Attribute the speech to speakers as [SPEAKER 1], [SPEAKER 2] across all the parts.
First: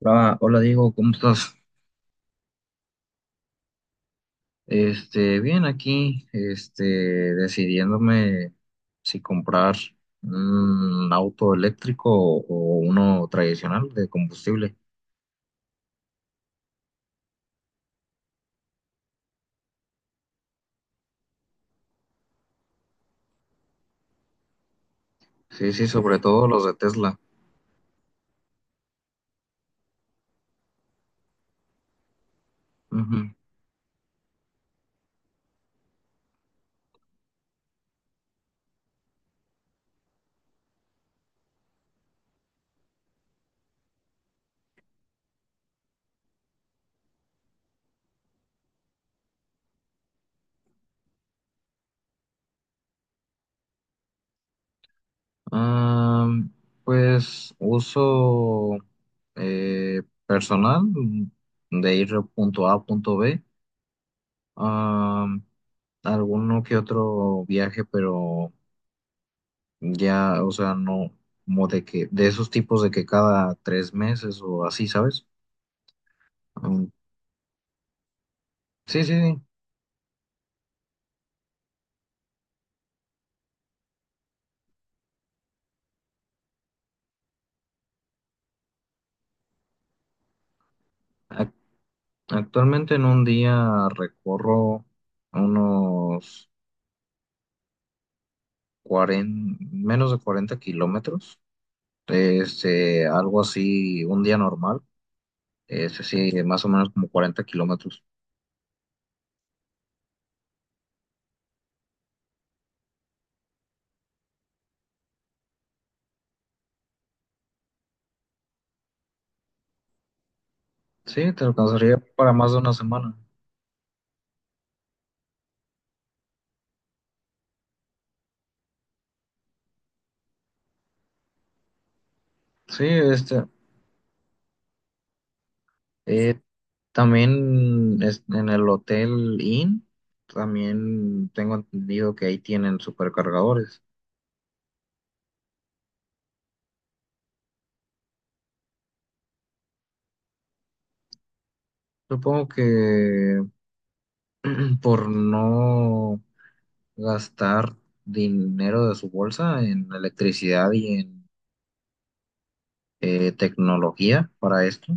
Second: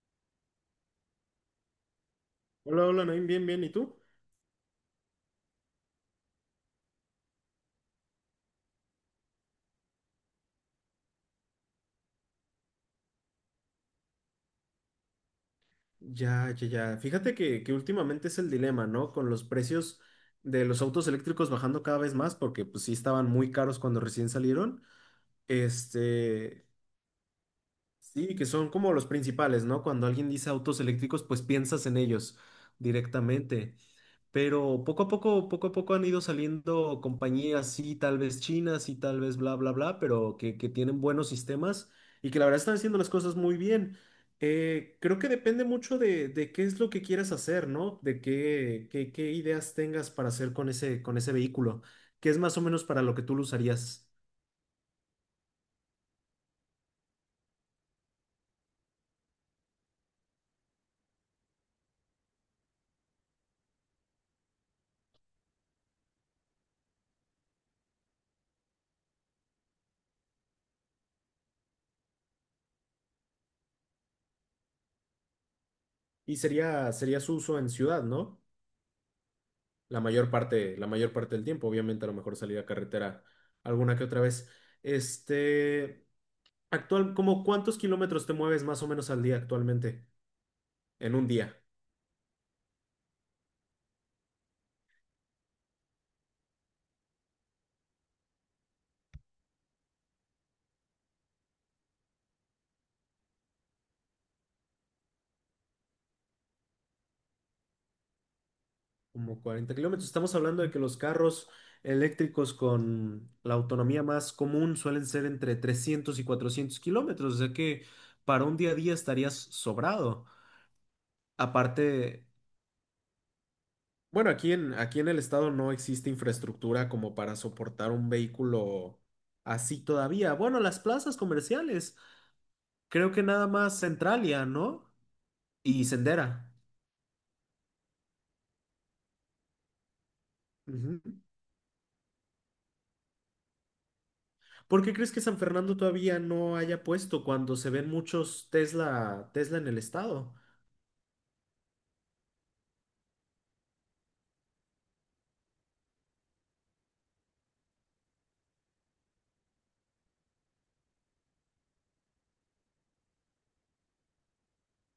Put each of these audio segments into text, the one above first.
[SPEAKER 1] Hola, hola Diego, ¿cómo estás?
[SPEAKER 2] Hola, hola, Naim, bien, bien, ¿y tú?
[SPEAKER 1] Bien aquí, decidiéndome si comprar un auto eléctrico o uno tradicional de combustible.
[SPEAKER 2] Ya, ya, ya. Fíjate que últimamente es el dilema, ¿no? Con los precios de los autos eléctricos bajando cada vez más, porque pues sí estaban muy caros cuando recién salieron.
[SPEAKER 1] Sí, sí, sobre todo los
[SPEAKER 2] Este,
[SPEAKER 1] de Tesla.
[SPEAKER 2] sí, que son como los principales, ¿no? Cuando alguien dice autos eléctricos, pues piensas en ellos
[SPEAKER 1] Ujú.
[SPEAKER 2] directamente. Pero poco a poco han ido saliendo compañías, sí, tal vez chinas y tal vez bla, bla, bla, pero que tienen buenos sistemas y que la verdad están haciendo las cosas muy bien. Creo que depende mucho de qué es lo que quieras hacer, ¿no? De qué, qué, qué ideas tengas para hacer con ese vehículo, que es más o menos para lo que tú lo usarías.
[SPEAKER 1] Ah, pues uso personal, de ir de punto A a punto B. Ah, alguno que otro viaje, pero ya, o sea, no, como de que, de esos tipos de que cada tres meses o así, ¿sabes?
[SPEAKER 2] Y
[SPEAKER 1] Mm,
[SPEAKER 2] sería, sería su uso en ciudad, ¿no?
[SPEAKER 1] sí, sí, sí.
[SPEAKER 2] La mayor parte del tiempo, obviamente a lo mejor salir a carretera alguna que otra vez. Este. Actual, ¿cómo cuántos kilómetros te mueves más o menos al día actualmente? En un
[SPEAKER 1] Ac-
[SPEAKER 2] día,
[SPEAKER 1] actualmente en un día recorro unos 40, menos de 40 kilómetros. Algo así, un día normal. Sí, más o menos como 40 kilómetros.
[SPEAKER 2] como 40 kilómetros. Estamos hablando de que los carros eléctricos con la autonomía más común suelen ser entre 300 y 400 kilómetros, o sea que para un día a día estarías sobrado.
[SPEAKER 1] Sí, te alcanzaría
[SPEAKER 2] Aparte,
[SPEAKER 1] para más de una semana.
[SPEAKER 2] bueno, aquí en el estado no existe infraestructura como para soportar un vehículo así todavía. Bueno, las plazas comerciales,
[SPEAKER 1] Sí.
[SPEAKER 2] creo que nada más Centralia, ¿no? Y
[SPEAKER 1] Eh,
[SPEAKER 2] Sendera.
[SPEAKER 1] también en el Hotel Inn,
[SPEAKER 2] Ujú.
[SPEAKER 1] también tengo entendido que ahí tienen supercargadores.
[SPEAKER 2] ¿Por qué crees que San Fernando todavía no haya puesto cuando se ven muchos Tesla en el estado?
[SPEAKER 1] Supongo que por no gastar dinero de su bolsa en electricidad y en tecnología para esto.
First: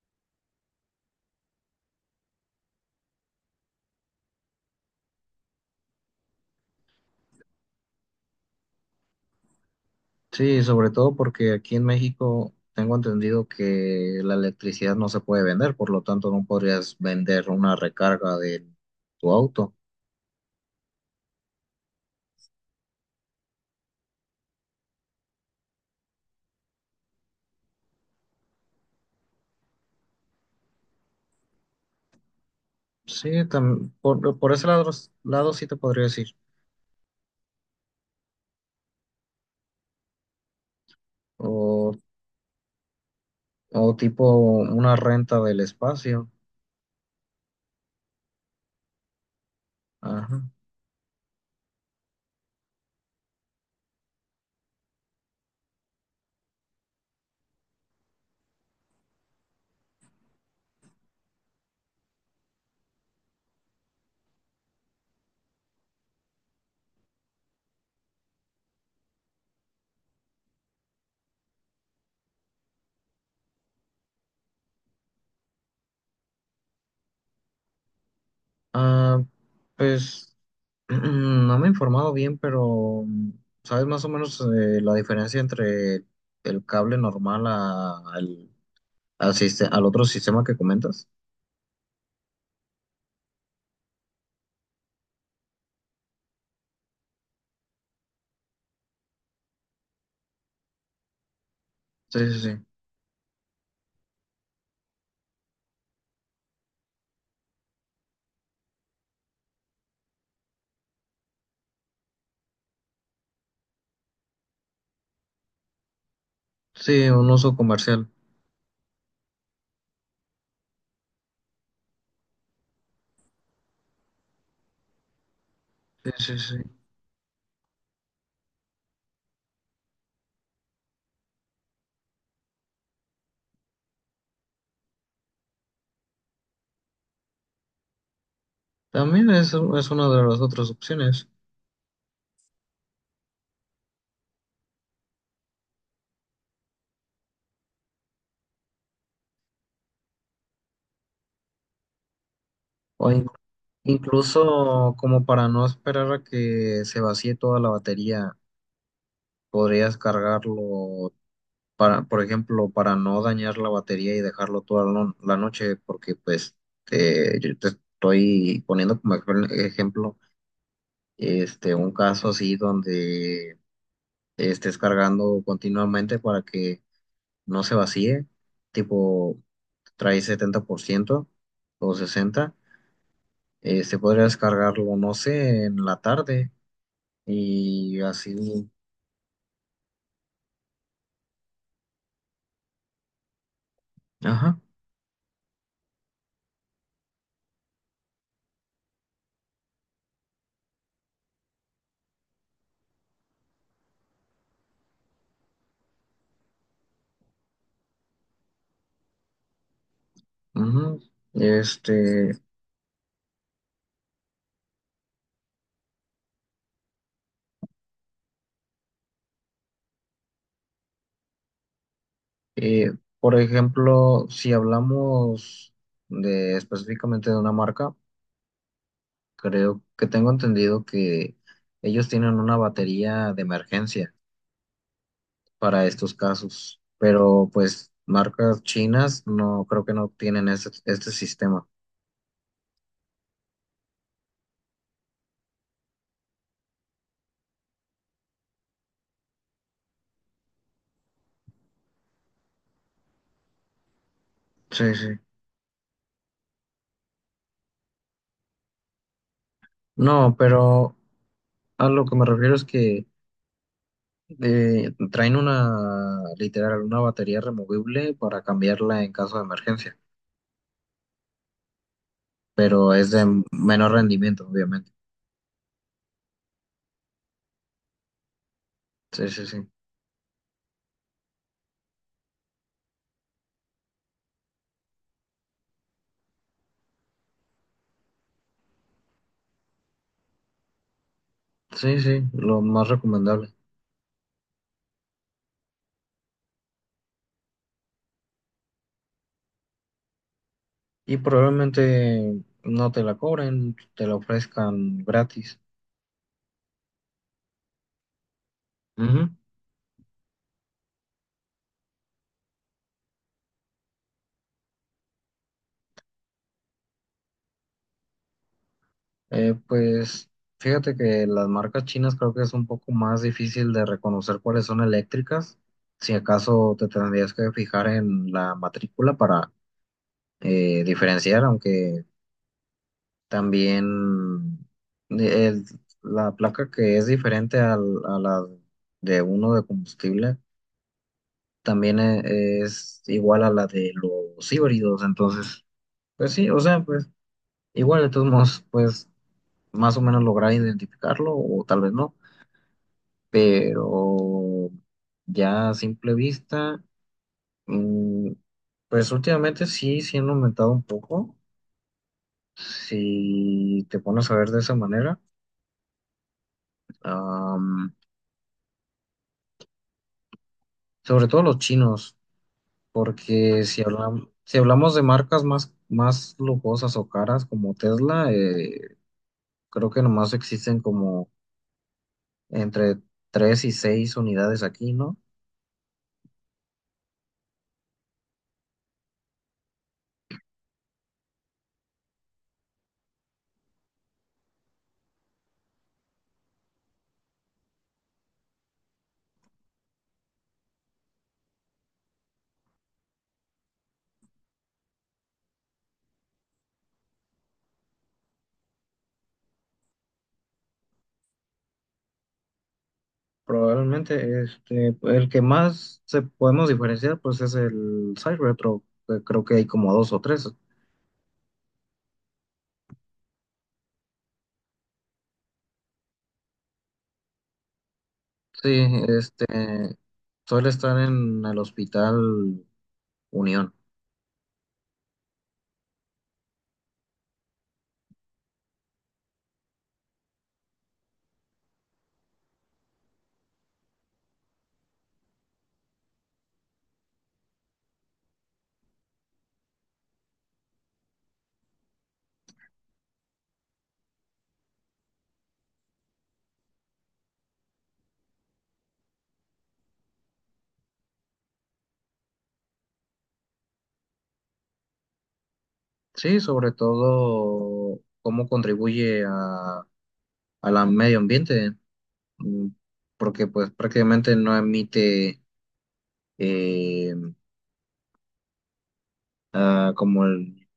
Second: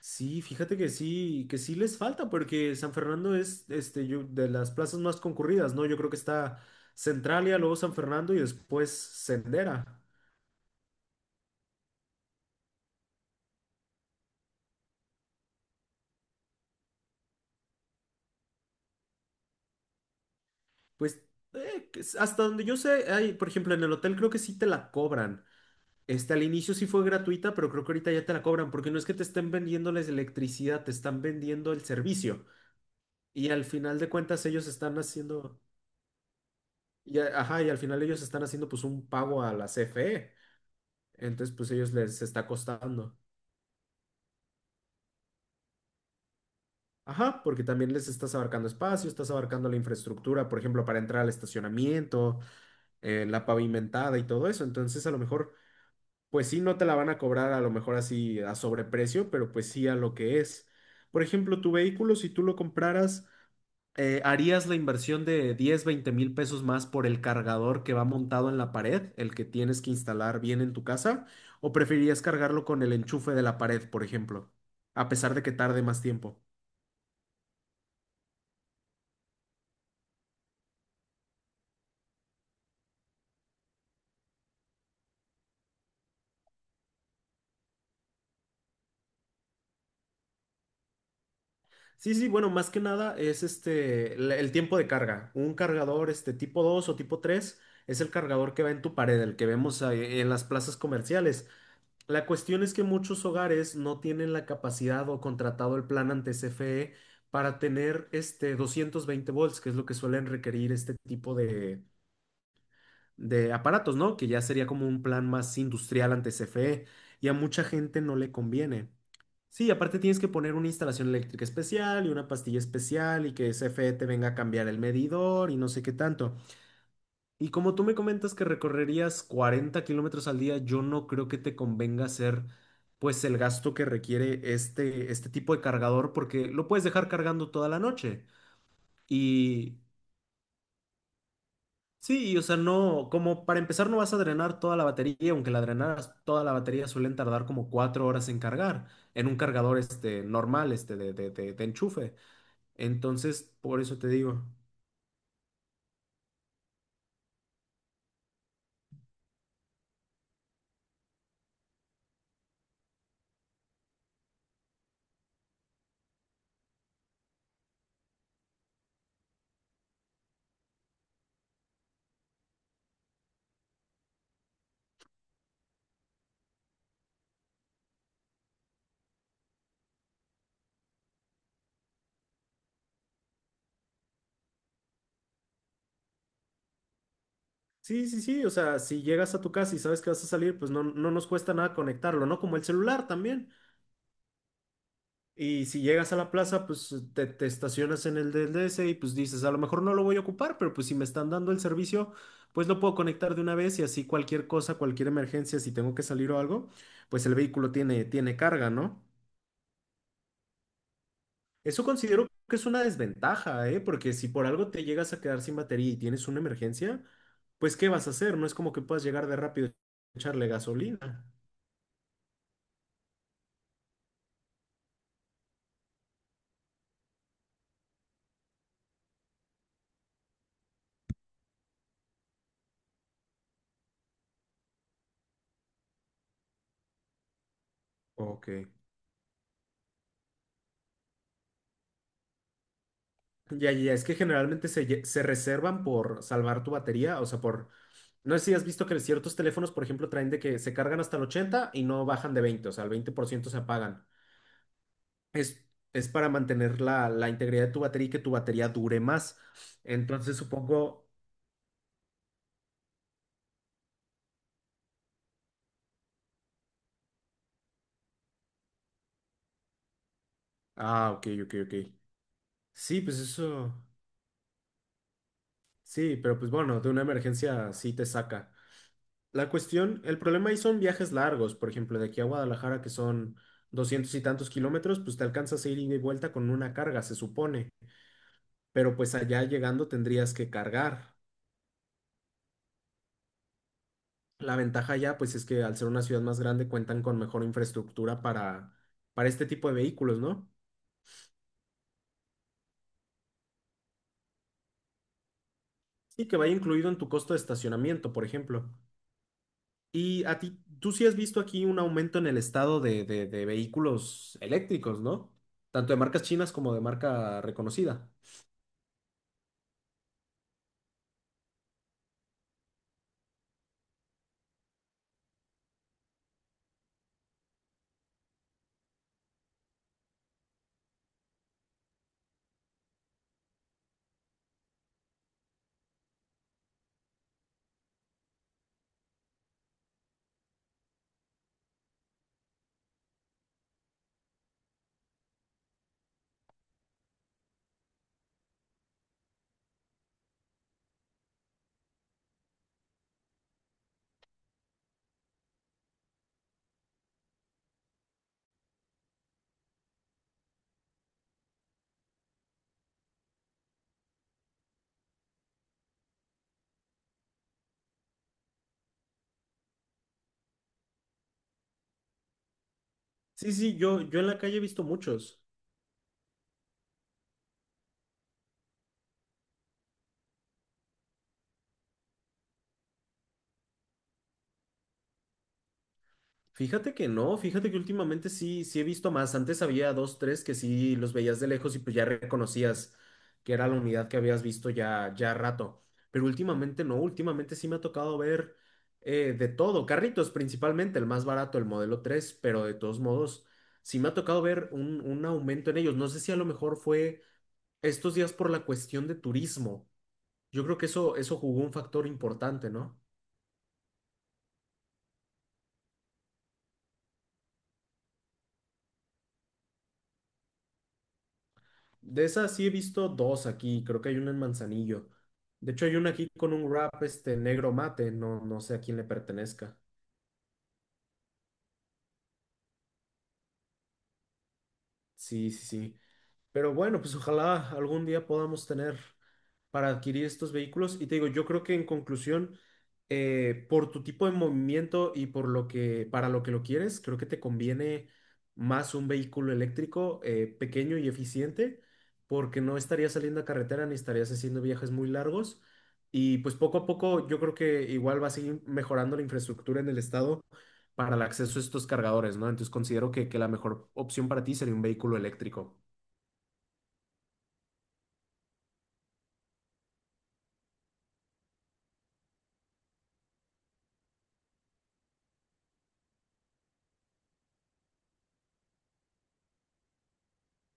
[SPEAKER 2] Sí, fíjate que sí les falta, porque San Fernando es este, de las plazas más concurridas, ¿no? Yo creo que está Centralia, luego San Fernando y después Sendera.
[SPEAKER 1] Sí, sobre todo porque aquí en México tengo entendido que la electricidad no se puede vender, por lo tanto no podrías vender una recarga de tu auto.
[SPEAKER 2] Pues hasta donde yo sé, hay, por ejemplo, en el hotel creo que sí te la cobran. Este, al inicio sí fue gratuita, pero creo que ahorita ya te la cobran, porque no es que te estén vendiendo la electricidad, te están vendiendo el servicio.
[SPEAKER 1] Sí,
[SPEAKER 2] Y al final de
[SPEAKER 1] por,
[SPEAKER 2] cuentas
[SPEAKER 1] por ese
[SPEAKER 2] ellos
[SPEAKER 1] lado,
[SPEAKER 2] están
[SPEAKER 1] lado
[SPEAKER 2] haciendo,
[SPEAKER 1] sí te podría decir.
[SPEAKER 2] y, a- ajá, Y al final ellos están haciendo pues un pago a la CFE. Entonces pues
[SPEAKER 1] O,
[SPEAKER 2] ellos les está costando.
[SPEAKER 1] o tipo una renta del espacio.
[SPEAKER 2] Ajá, porque también les estás abarcando espacio, estás abarcando la infraestructura,
[SPEAKER 1] Ajá.
[SPEAKER 2] por ejemplo, para entrar al estacionamiento, la pavimentada y todo eso. Entonces a lo mejor, pues sí, no te la van a cobrar a lo mejor así a sobreprecio, pero pues sí a lo que es. Por ejemplo, tu vehículo, si tú lo compraras... ¿harías la inversión de 10, 20 mil pesos más por el cargador que va montado en la pared, el que tienes que instalar bien en tu casa? ¿O preferirías cargarlo con el enchufe de la pared, por ejemplo? A pesar de que tarde más tiempo.
[SPEAKER 1] Ah, pues no me he informado bien, pero ¿sabes más o menos la diferencia entre el cable normal al al otro sistema que comentas?
[SPEAKER 2] Sí, sí, bueno, más que nada es este, el tiempo de carga. Un cargador este, tipo 2 o tipo 3, es el cargador que va en tu pared, el que vemos ahí en las plazas comerciales.
[SPEAKER 1] Sí,
[SPEAKER 2] La
[SPEAKER 1] sí,
[SPEAKER 2] cuestión
[SPEAKER 1] sí.
[SPEAKER 2] es que muchos hogares no tienen la capacidad o contratado el plan ante CFE para tener este 220 volts, que es lo que suelen requerir este tipo de aparatos, ¿no? Que ya sería como un plan más industrial ante CFE
[SPEAKER 1] Sí,
[SPEAKER 2] y
[SPEAKER 1] un
[SPEAKER 2] a
[SPEAKER 1] uso
[SPEAKER 2] mucha gente
[SPEAKER 1] comercial.
[SPEAKER 2] no le conviene. Sí, aparte tienes que poner una instalación eléctrica especial y una pastilla especial y que CFE te venga a cambiar el medidor y no sé qué
[SPEAKER 1] Sí,
[SPEAKER 2] tanto.
[SPEAKER 1] sí, sí.
[SPEAKER 2] Y como tú me comentas que recorrerías 40 kilómetros al día, yo no creo que te convenga hacer pues el gasto que requiere este, este tipo de cargador porque lo puedes dejar cargando toda la noche.
[SPEAKER 1] También es,
[SPEAKER 2] Y
[SPEAKER 1] es una de las otras opciones.
[SPEAKER 2] Como para empezar no vas a drenar toda la batería, aunque la drenaras toda la batería suelen tardar como 4 horas en cargar en un cargador este normal, este de enchufe.
[SPEAKER 1] O, in-
[SPEAKER 2] Entonces, por eso te digo.
[SPEAKER 1] Incluso, como para no esperar a que se vacíe toda la batería, podrías cargarlo, para, por ejemplo, para no dañar la batería, y dejarlo toda la la noche, porque pues yo te estoy poniendo como ejemplo un caso así donde estés cargando continuamente para que no se vacíe, tipo trae 70% o 60, podrías cargarlo, no sé, en la tarde y
[SPEAKER 2] Sí, sí, sí, o
[SPEAKER 1] así,
[SPEAKER 2] sea, si llegas a tu casa y sabes que vas a salir, pues no, no nos cuesta nada conectarlo, ¿no? Como el celular también.
[SPEAKER 1] ajá,
[SPEAKER 2] Y si llegas a la plaza, pues te estacionas en el del DS y pues dices, a lo mejor no lo voy a ocupar, pero pues si me están dando el servicio, pues lo puedo conectar de una vez y así cualquier cosa, cualquier emergencia, si tengo que salir o algo, pues el vehículo tiene carga, ¿no?
[SPEAKER 1] ujú.
[SPEAKER 2] Eso considero
[SPEAKER 1] Este,
[SPEAKER 2] que es una desventaja, ¿eh? Porque si por algo te llegas a quedar sin batería y tienes una emergencia, pues ¿qué vas a hacer? No es como que puedas llegar de rápido y echarle gasolina.
[SPEAKER 1] eh, por ejemplo, si hablamos de específicamente de una marca, creo que tengo entendido que ellos tienen una batería de emergencia para estos casos, pero pues
[SPEAKER 2] Ok.
[SPEAKER 1] marcas chinas no creo, que no tienen este sistema.
[SPEAKER 2] Ya, ya, ya, es que se reservan por salvar tu batería, o sea, por... No sé si has visto que ciertos teléfonos, por ejemplo, traen de que se cargan hasta el 80 y no bajan de 20, o sea, el 20% se apagan.
[SPEAKER 1] Sí, sí.
[SPEAKER 2] Es, es para mantener la integridad de tu batería y que tu batería dure más.
[SPEAKER 1] No,
[SPEAKER 2] Entonces,
[SPEAKER 1] pero
[SPEAKER 2] supongo...
[SPEAKER 1] a lo que me refiero es que traen una, literal, una batería removible para cambiarla en caso de emergencia,
[SPEAKER 2] Ah, ok, ok, ok.
[SPEAKER 1] pero
[SPEAKER 2] Sí,
[SPEAKER 1] es
[SPEAKER 2] pues
[SPEAKER 1] de
[SPEAKER 2] eso...
[SPEAKER 1] menor rendimiento, obviamente.
[SPEAKER 2] Sí, pero pues bueno, de una emergencia sí te saca.
[SPEAKER 1] Sí, sí,
[SPEAKER 2] La
[SPEAKER 1] sí.
[SPEAKER 2] cuestión, el problema ahí son viajes largos, por ejemplo, de aquí a Guadalajara, que son 200 y tantos kilómetros, pues te alcanzas a ir ida y vuelta con una carga, se supone, pero pues allá llegando tendrías que cargar.
[SPEAKER 1] Sí, sí, lo más recomendable.
[SPEAKER 2] La ventaja allá, pues es que al ser una ciudad más grande cuentan con mejor infraestructura para este tipo de vehículos, ¿no?
[SPEAKER 1] Y probablemente no te la cobren, te la ofrezcan gratis.
[SPEAKER 2] Y que vaya incluido en tu costo de estacionamiento, por ejemplo.
[SPEAKER 1] Ujú.
[SPEAKER 2] Y a ti, tú sí has visto aquí un aumento en el estado de vehículos eléctricos, ¿no? Tanto de marcas chinas como de marca reconocida.
[SPEAKER 1] Pues fíjate que las marcas chinas, creo que es un poco más difícil de reconocer cuáles son eléctricas. Si acaso te tendrías que fijar en la matrícula para diferenciar, aunque también eh, el- la placa, que es diferente a la de uno de combustible, también es igual a la de los híbridos. Entonces, pues sí, o sea, pues igual, de todos modos, pues más o menos lograr identificarlo o tal vez no, pero ya, a simple vista, mm, pues últimamente sí han aumentado un poco, si te pones a ver de esa manera. Sobre todo los chinos,
[SPEAKER 2] Sí,
[SPEAKER 1] porque
[SPEAKER 2] sí,
[SPEAKER 1] si
[SPEAKER 2] yo en
[SPEAKER 1] hablamos,
[SPEAKER 2] la
[SPEAKER 1] si
[SPEAKER 2] calle he visto
[SPEAKER 1] hablamos de
[SPEAKER 2] muchos.
[SPEAKER 1] marcas más lujosas o caras como Tesla, creo que nomás existen como entre tres y seis unidades aquí, ¿no?
[SPEAKER 2] Fíjate que no, fíjate que últimamente sí, sí he visto más. Antes había dos, tres que sí los veías de lejos y pues ya reconocías que era la unidad que habías visto ya, ya rato. Pero últimamente no, últimamente sí me ha tocado ver de todo. Carritos principalmente, el más barato, el modelo 3. Pero de todos modos sí me ha tocado ver un aumento en ellos. No sé si a lo mejor fue estos días por la cuestión de turismo. Yo creo que eso jugó un factor importante, ¿no?
[SPEAKER 1] Probablemente el que más se podemos diferenciar pues es el Cybertruck, que creo que hay como dos o tres.
[SPEAKER 2] De esas sí he visto dos aquí, creo que hay una en Manzanillo. De hecho, hay una aquí con un wrap este negro mate, no, no
[SPEAKER 1] Sí,
[SPEAKER 2] sé a quién le pertenezca.
[SPEAKER 1] este suele estar en el Hospital Unión.
[SPEAKER 2] Sí, sí, sí. Pero bueno, pues ojalá algún día podamos tener para adquirir estos vehículos. Y te digo, yo creo que en conclusión, por tu tipo de movimiento y por lo que, para lo que lo quieres, creo que te conviene más un vehículo eléctrico pequeño y eficiente, porque no estarías saliendo a carretera ni estarías haciendo viajes muy largos. Y pues poco a poco yo creo que igual va a seguir mejorando la infraestructura en el estado para el acceso a estos cargadores, ¿no? Entonces considero que la mejor opción para ti sería un vehículo eléctrico.
[SPEAKER 1] Sí, sobre todo cómo contribuye a la medio ambiente, mm, porque pues prácticamente no emite eh, como el,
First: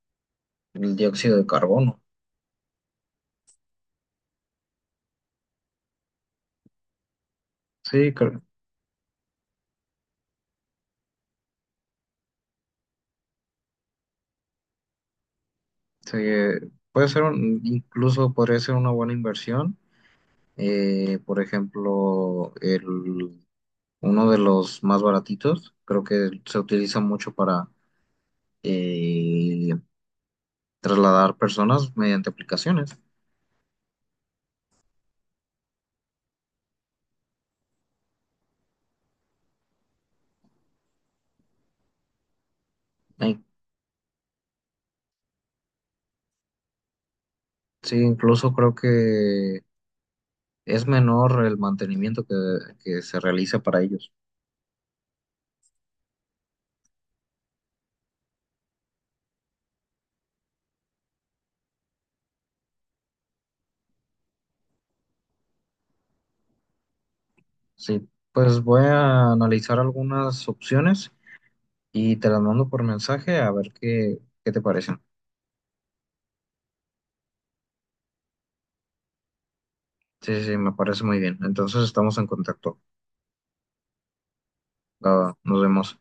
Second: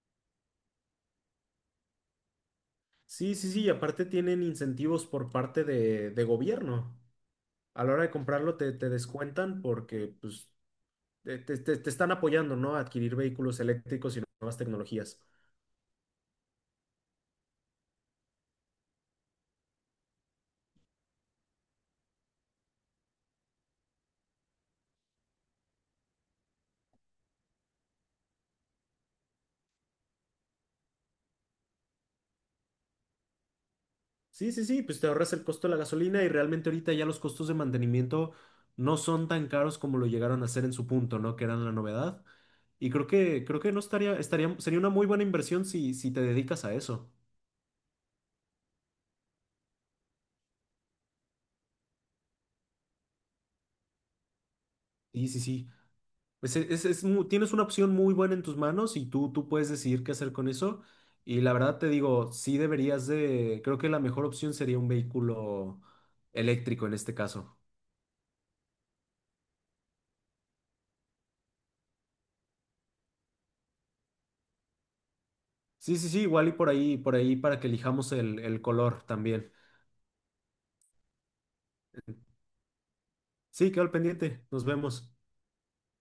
[SPEAKER 1] el dióxido de carbono.
[SPEAKER 2] Sí, sí, sí, y aparte tienen incentivos por parte de gobierno. A la hora de
[SPEAKER 1] Sí,
[SPEAKER 2] comprarlo te, te descuentan porque pues, te están apoyando, ¿no? A adquirir vehículos eléctricos y nuevas tecnologías.
[SPEAKER 1] sí, puede ser incluso podría ser una buena inversión. Por ejemplo, uno de los más baratitos, creo que se utiliza mucho para eh, trasladar personas mediante aplicaciones.
[SPEAKER 2] Sí, sí, sí, pues te ahorras el costo de la gasolina y realmente ahorita ya los costos de mantenimiento no son tan caros como lo llegaron a ser en su punto, ¿no? Que eran la novedad. Y creo
[SPEAKER 1] Ay,
[SPEAKER 2] creo que no estaría, estaría, sería una muy buena inversión si, si te dedicas a eso.
[SPEAKER 1] sí, incluso creo que es menor el mantenimiento que se realiza para ellos.
[SPEAKER 2] Sí, sí, sí. Pues tienes una opción muy buena en tus manos y tú puedes decidir qué hacer con eso. Y la verdad te digo, sí deberías de, creo que la mejor opción sería un vehículo eléctrico en este caso.
[SPEAKER 1] Sí, pues voy a analizar algunas opciones y te las mando por mensaje a ver qué te parecen.
[SPEAKER 2] Sí, sí, sí, igual y por ahí para que elijamos el color también.
[SPEAKER 1] Sí, sí, sí, me parece muy bien. Entonces estamos en contacto.
[SPEAKER 2] Sí, quedo al pendiente. Nos vemos.
[SPEAKER 1] Ah, nos vemos.